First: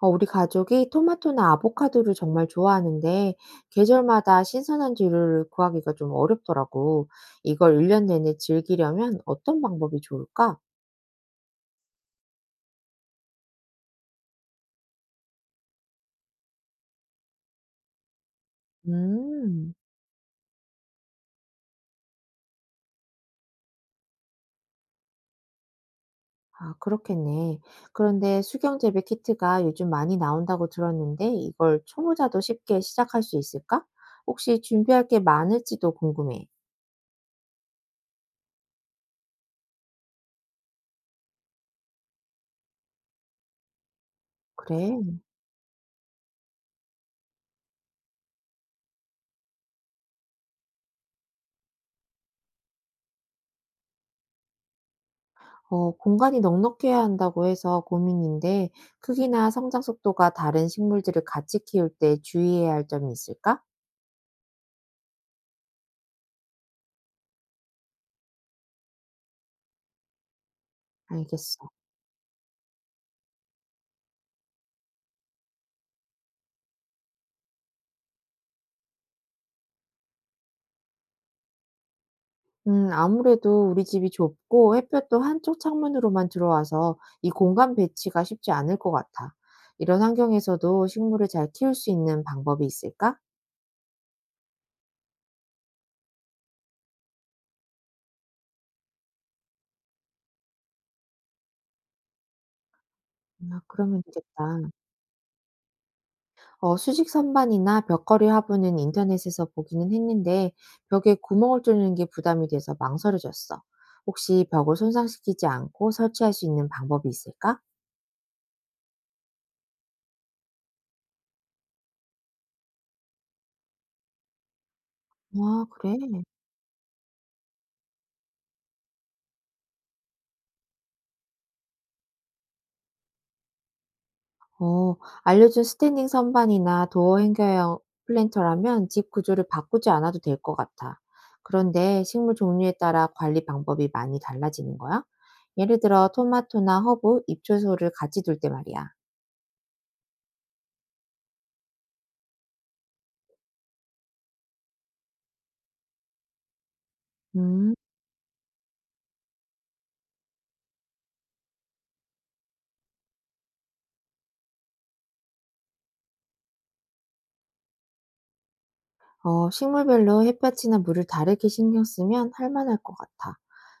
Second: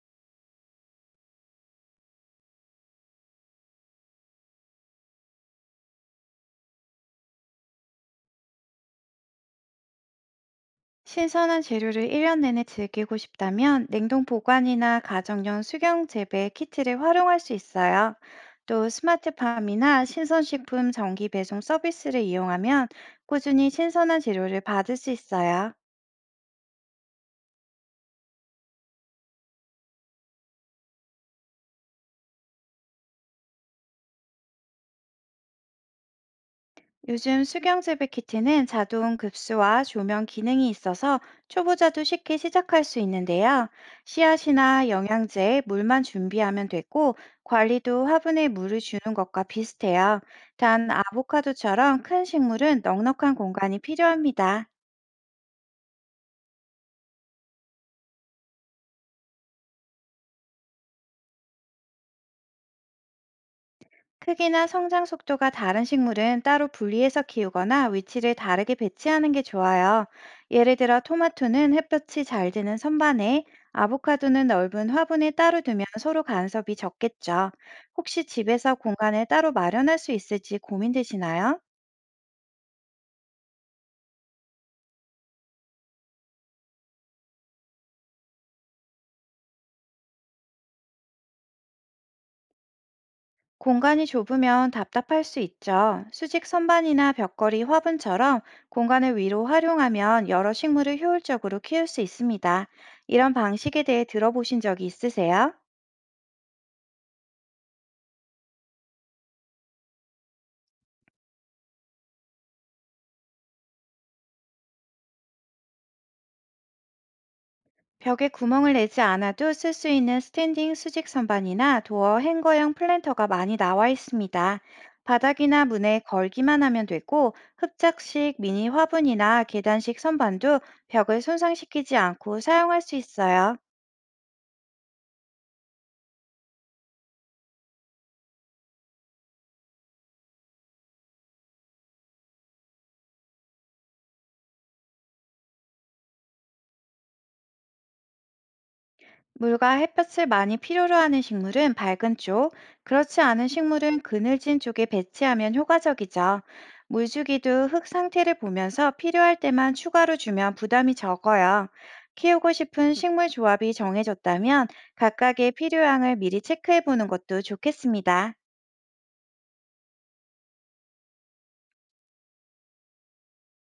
우리 가족이 토마토나 아보카도를 정말 좋아하는데 계절마다 신선한 재료를 구하기가 좀 어렵더라고. 이걸 1년 내내 즐기려면 어떤 방법이 좋을까? 신선한 재료를 1년 내내 즐기고 싶다면 냉동 보관이나 가정용 수경 재배 키트를 활용할 수 있어요. 또 음, 스마트팜이나 신선식품 정기 배송 서비스를 이용하면 꾸준히 신선한 재료를 받을 수 있어요. 아, 그렇겠네. 그런데 수경재배 키트가 요즘 많이 나온다고 들었는데 이걸 초보자도 쉽게 시작할 수 있을까? 혹시 준비할 게 많을지도 궁금해. 요즘 수경재배 키트는 자동 급수와 조명 기능이 있어서 초보자도 쉽게 시작할 수 있는데요. 씨앗이나 그래. 영양제, 물만 준비하면 되고 관리도 화분에 물을 주는 것과 비슷해요. 단 아보카도처럼 큰 식물은 넉넉한 공간이 필요합니다. 공간이 넉넉해야 한다고 해서 고민인데, 크기나 성장 속도가 다른 식물들을 같이 키울 때 주의해야 할 점이 있을까? 크기나 성장 속도가 다른 식물은 따로 분리해서 키우거나 위치를 다르게 배치하는 게 좋아요. 예를 들어 알겠어. 토마토는 햇볕이 잘 드는 선반에, 아보카도는 넓은 화분에 따로 두면 서로 간섭이 적겠죠. 혹시 집에서 공간을 따로 마련할 수 있을지 고민되시나요? 아무래도 우리 집이 좁고 햇볕도 한쪽 창문으로만 들어와서 이 공간 배치가 쉽지 않을 것 같아. 이런 환경에서도 식물을 잘 키울 수 있는 방법이 있을까? 공간이 좁으면 답답할 수 있죠. 수직 선반이나 벽걸이 화분처럼 공간을 위로 활용하면 여러 식물을 효율적으로 키울 수 있습니다. 이런 아, 방식에 그러면 대해 들어보신 되겠다. 적이 있으세요? 수직 선반이나 벽걸이 화분은 인터넷에서 보기는 했는데 벽에 구멍을 뚫는 게 부담이 돼서 망설여졌어. 혹시 벽을 손상시키지 않고 설치할 수 있는 방법이 있을까? 벽에 구멍을 내지 않아도 쓸 수 있는 스탠딩 수직 선반이나 도어 행거형 플랜터가 많이 나와 있습니다. 바닥이나 아, 그래? 문에 걸기만 하면 되고 흡착식 미니 화분이나 계단식 선반도 벽을 손상시키지 않고 사용할 수 있어요. 어, 알려준 스탠딩 선반이나 도어 행겨형 플랜터라면 집 구조를 바꾸지 않아도 될 것 같아. 그런데 식물 종류에 따라 관리 방법이 많이 달라지는 거야? 예를 들어 토마토나 허브, 잎초소를 같이 둘 때 말이야. 물과 햇볕을 많이 필요로 하는 식물은 밝은 쪽, 그렇지 않은 식물은 그늘진 쪽에 배치하면 효과적이죠. 물주기도 음. 흙 상태를 보면서 필요할 때만 추가로 주면 부담이 적어요. 키우고 싶은 식물 조합이 정해졌다면 각각의 필요량을 미리 체크해 보는 것도 좋겠습니다. 식물별로 햇볕이나 물을 다르게 신경 쓰면 할만할 것 같아.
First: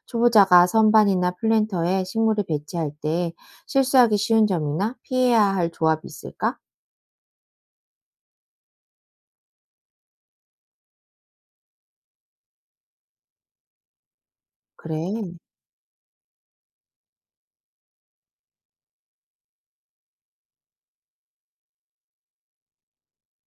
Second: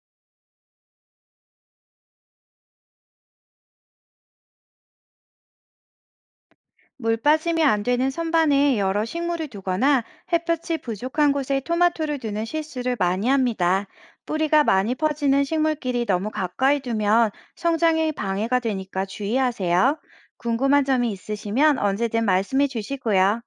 초보자가 선반이나 플랜터에 식물을 배치할 때 실수하기 쉬운 점이나 피해야 할 조합이 있을까? 물 빠짐이 안 되는 선반에 여러 식물을 두거나 햇볕이 부족한 곳에 토마토를 두는 실수를 많이 합니다. 뿌리가 많이 그래. 퍼지는 식물끼리 너무 가까이 두면 성장에 방해가 되니까 주의하세요. 궁금한 점이 있으시면 언제든 말씀해 주시고요.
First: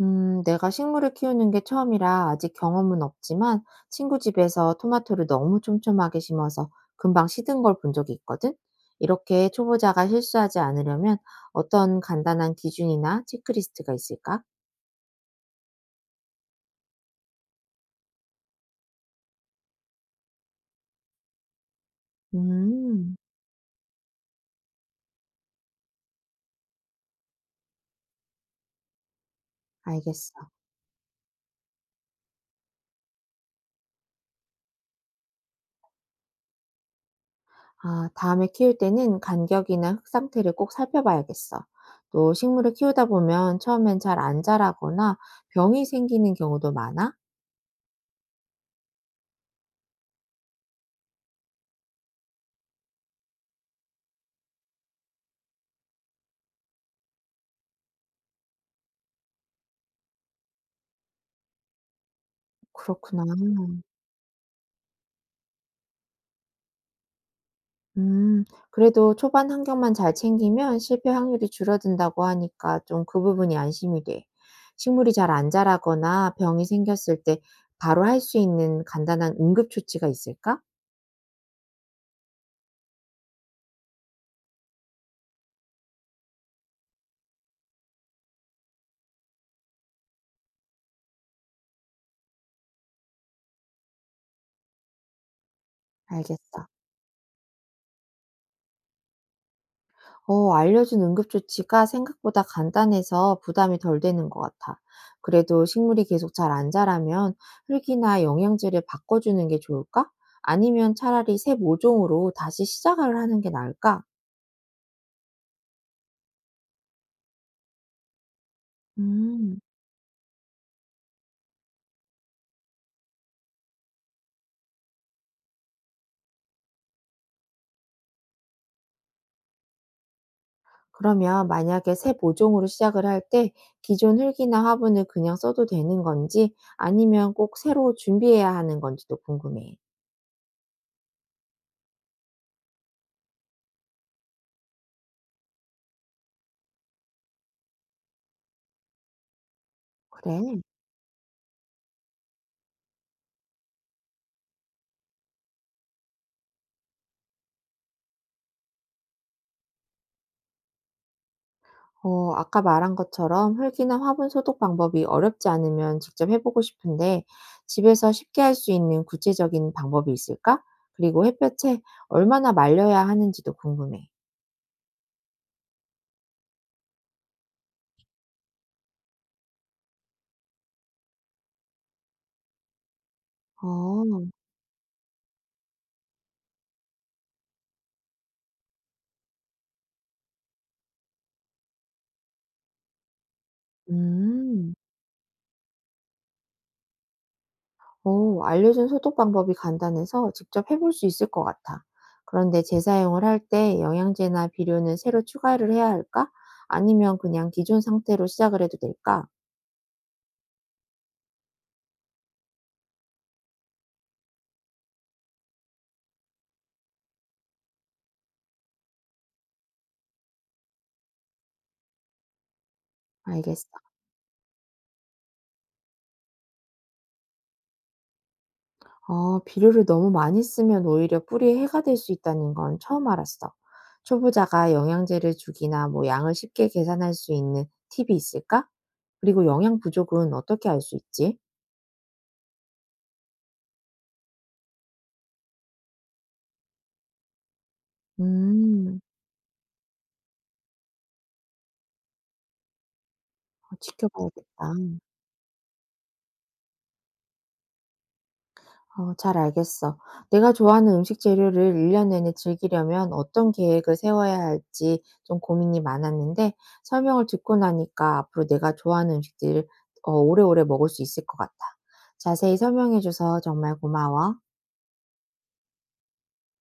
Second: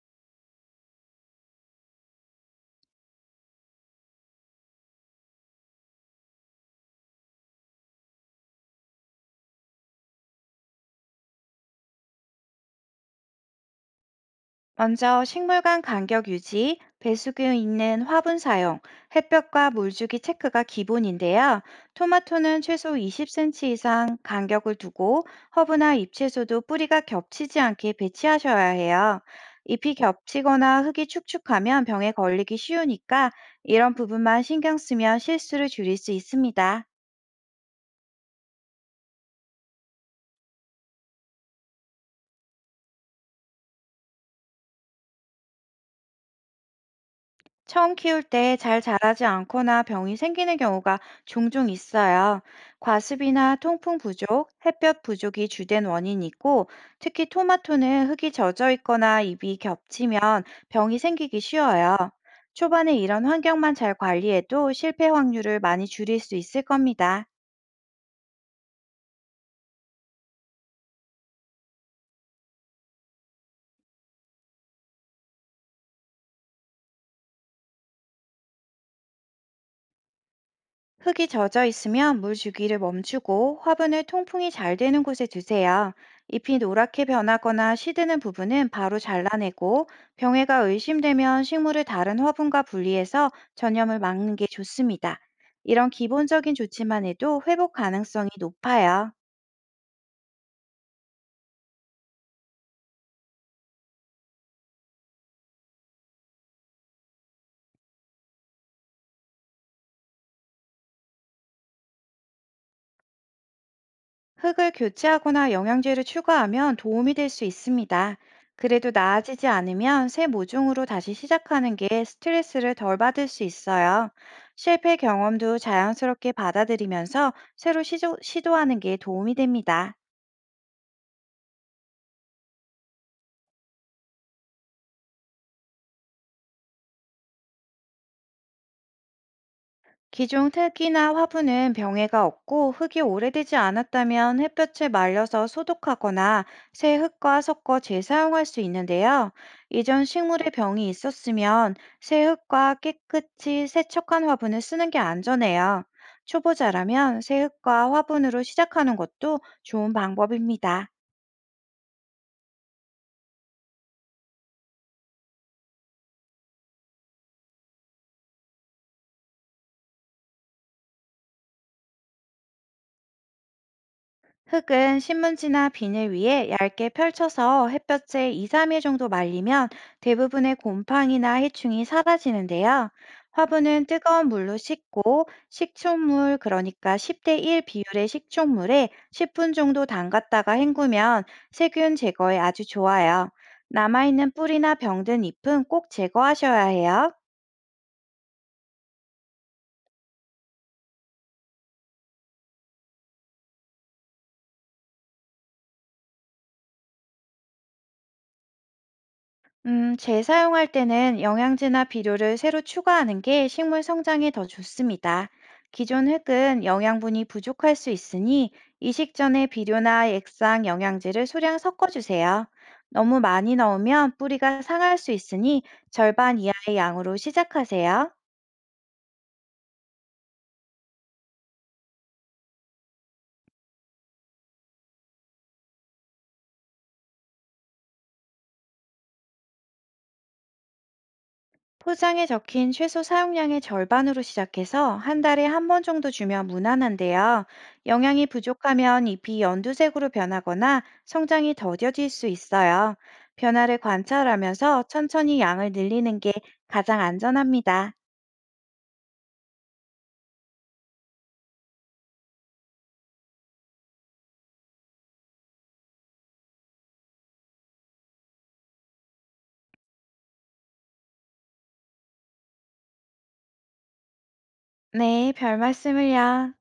내가 식물을 키우는 게 처음이라 아직 경험은 없지만 친구 집에서 토마토를 너무 촘촘하게 심어서 금방 시든 걸 본 적이 있거든. 이렇게 초보자가 실수하지 않으려면 어떤 간단한 기준이나 체크리스트가 있을까? 먼저 식물 간 간격 유지, 배수구 있는 화분 사용, 햇볕과 물주기 체크가 기본인데요. 토마토는 최소 음, 20cm 이상 간격을 두고 허브나 잎채소도 뿌리가 겹치지 않게 배치하셔야 해요. 잎이 알겠어. 겹치거나 흙이 축축하면 병에 걸리기 쉬우니까 이런 부분만 신경 쓰면 실수를 줄일 수 있습니다. 아, 다음에 키울 때는 간격이나 흙 상태를 꼭 살펴봐야겠어. 또 식물을 키우다 보면 처음엔 잘 안 자라거나 병이 생기는 경우도 많아? 처음 키울 때 잘 자라지 않거나 병이 생기는 경우가 종종 있어요. 과습이나 통풍 부족, 햇볕 부족이 주된 원인이고, 특히 토마토는 흙이 젖어 있거나 잎이 겹치면 병이 생기기 쉬워요. 초반에 이런 그렇구나. 환경만 잘 관리해도 실패 확률을 많이 줄일 수 있을 겁니다. 음, 그래도 초반 환경만 잘 챙기면 실패 확률이 줄어든다고 하니까 좀 그 부분이 안심이 돼. 식물이 잘 안 자라거나 병이 생겼을 때 바로 할 수 있는 간단한 응급 조치가 있을까? 흙이 젖어 있으면 물 주기를 멈추고 화분을 통풍이 잘 되는 곳에 두세요. 잎이 노랗게 변하거나 시드는 부분은 바로 잘라내고 병해가 의심되면 식물을 다른 화분과 분리해서 전염을 막는 게 좋습니다. 이런 기본적인 알겠어. 조치만 해도 회복 가능성이 높아요. 알려준 응급조치가 생각보다 간단해서 부담이 덜 되는 것 같아. 그래도 식물이 계속 잘 안 자라면 흙이나 영양제를 바꿔주는 게 좋을까? 아니면 차라리 새 모종으로 다시 시작을 하는 게 나을까? 흙을 교체하거나 영양제를 추가하면 도움이 될 수 있습니다. 그래도 나아지지 음, 않으면 새 모종으로 다시 시작하는 게 스트레스를 덜 받을 수 있어요. 실패 경험도 자연스럽게 받아들이면서 새로 시도하는 게 도움이 됩니다. 그러면 만약에 새 모종으로 시작을 할 때 기존 흙이나 화분을 그냥 써도 되는 건지 아니면 꼭 새로 준비해야 하는 건지도 궁금해. 기존 틀이나 화분은 병해가 없고 흙이 오래되지 않았다면 햇볕에 말려서 소독하거나 새 흙과 섞어 재사용할 수 있는데요. 이전 식물의 그래. 병이 있었으면 새 흙과 깨끗이 세척한 화분을 쓰는 게 안전해요. 초보자라면 새 흙과 화분으로 시작하는 것도 좋은 방법입니다. 아까 말한 것처럼 흙이나 화분 소독 방법이 어렵지 않으면 직접 해보고 싶은데 집에서 쉽게 할 수 있는 구체적인 방법이 있을까? 그리고 햇볕에 얼마나 말려야 하는지도 궁금해. 흙은 신문지나 비닐 위에 얇게 펼쳐서 햇볕에 2, 3일 정도 말리면 대부분의 곰팡이나 해충이 사라지는데요. 화분은 어, 뜨거운 물로 씻고 식초물, 그러니까 10대 1 비율의 식초물에 10분 정도 담갔다가 헹구면 세균 제거에 아주 좋아요. 남아있는 뿌리나 음, 병든 잎은 꼭 제거하셔야 해요. 오, 알려준 소독 방법이 간단해서 직접 해볼 수 있을 것 같아. 그런데 재사용을 할 때 영양제나 비료는 새로 추가를 해야 할까? 아니면 그냥 기존 상태로 시작을 해도 될까? 재사용할 때는 영양제나 비료를 새로 추가하는 게 식물 성장에 더 좋습니다. 기존 흙은 영양분이 부족할 수 있으니 이식 전에 비료나 액상 영양제를 소량 섞어주세요. 너무 많이 알겠어. 넣으면 뿌리가 상할 수 있으니 절반 이하의 양으로 시작하세요. 아, 비료를 너무 많이 쓰면 오히려 뿌리에 해가 될 수 있다는 건 처음 알았어. 초보자가 영양제를 주기나 뭐 양을 쉽게 계산할 수 있는 팁이 있을까? 그리고 영양 부족은 어떻게 알 수 있지? 포장에 적힌 최소 사용량의 절반으로 시작해서 한 달에 한 번 정도 주면 무난한데요. 영양이 음, 부족하면 잎이 연두색으로 변하거나 성장이 더뎌질 수 있어요. 어, 변화를 관찰하면서 지켜봐야겠다. 천천히 양을 늘리는 게 가장 안전합니다. 어 잘 알겠어. 내가 좋아하는 음식 재료를 1년 내내 즐기려면 어떤 계획을 세워야 할지 좀 고민이 많았는데 설명을 듣고 나니까 앞으로 내가 좋아하는 음식들을 어 오래오래 먹을 수 있을 것 같아. 자세히 설명해 줘서 정말 고마워. 네, 별 말씀을요.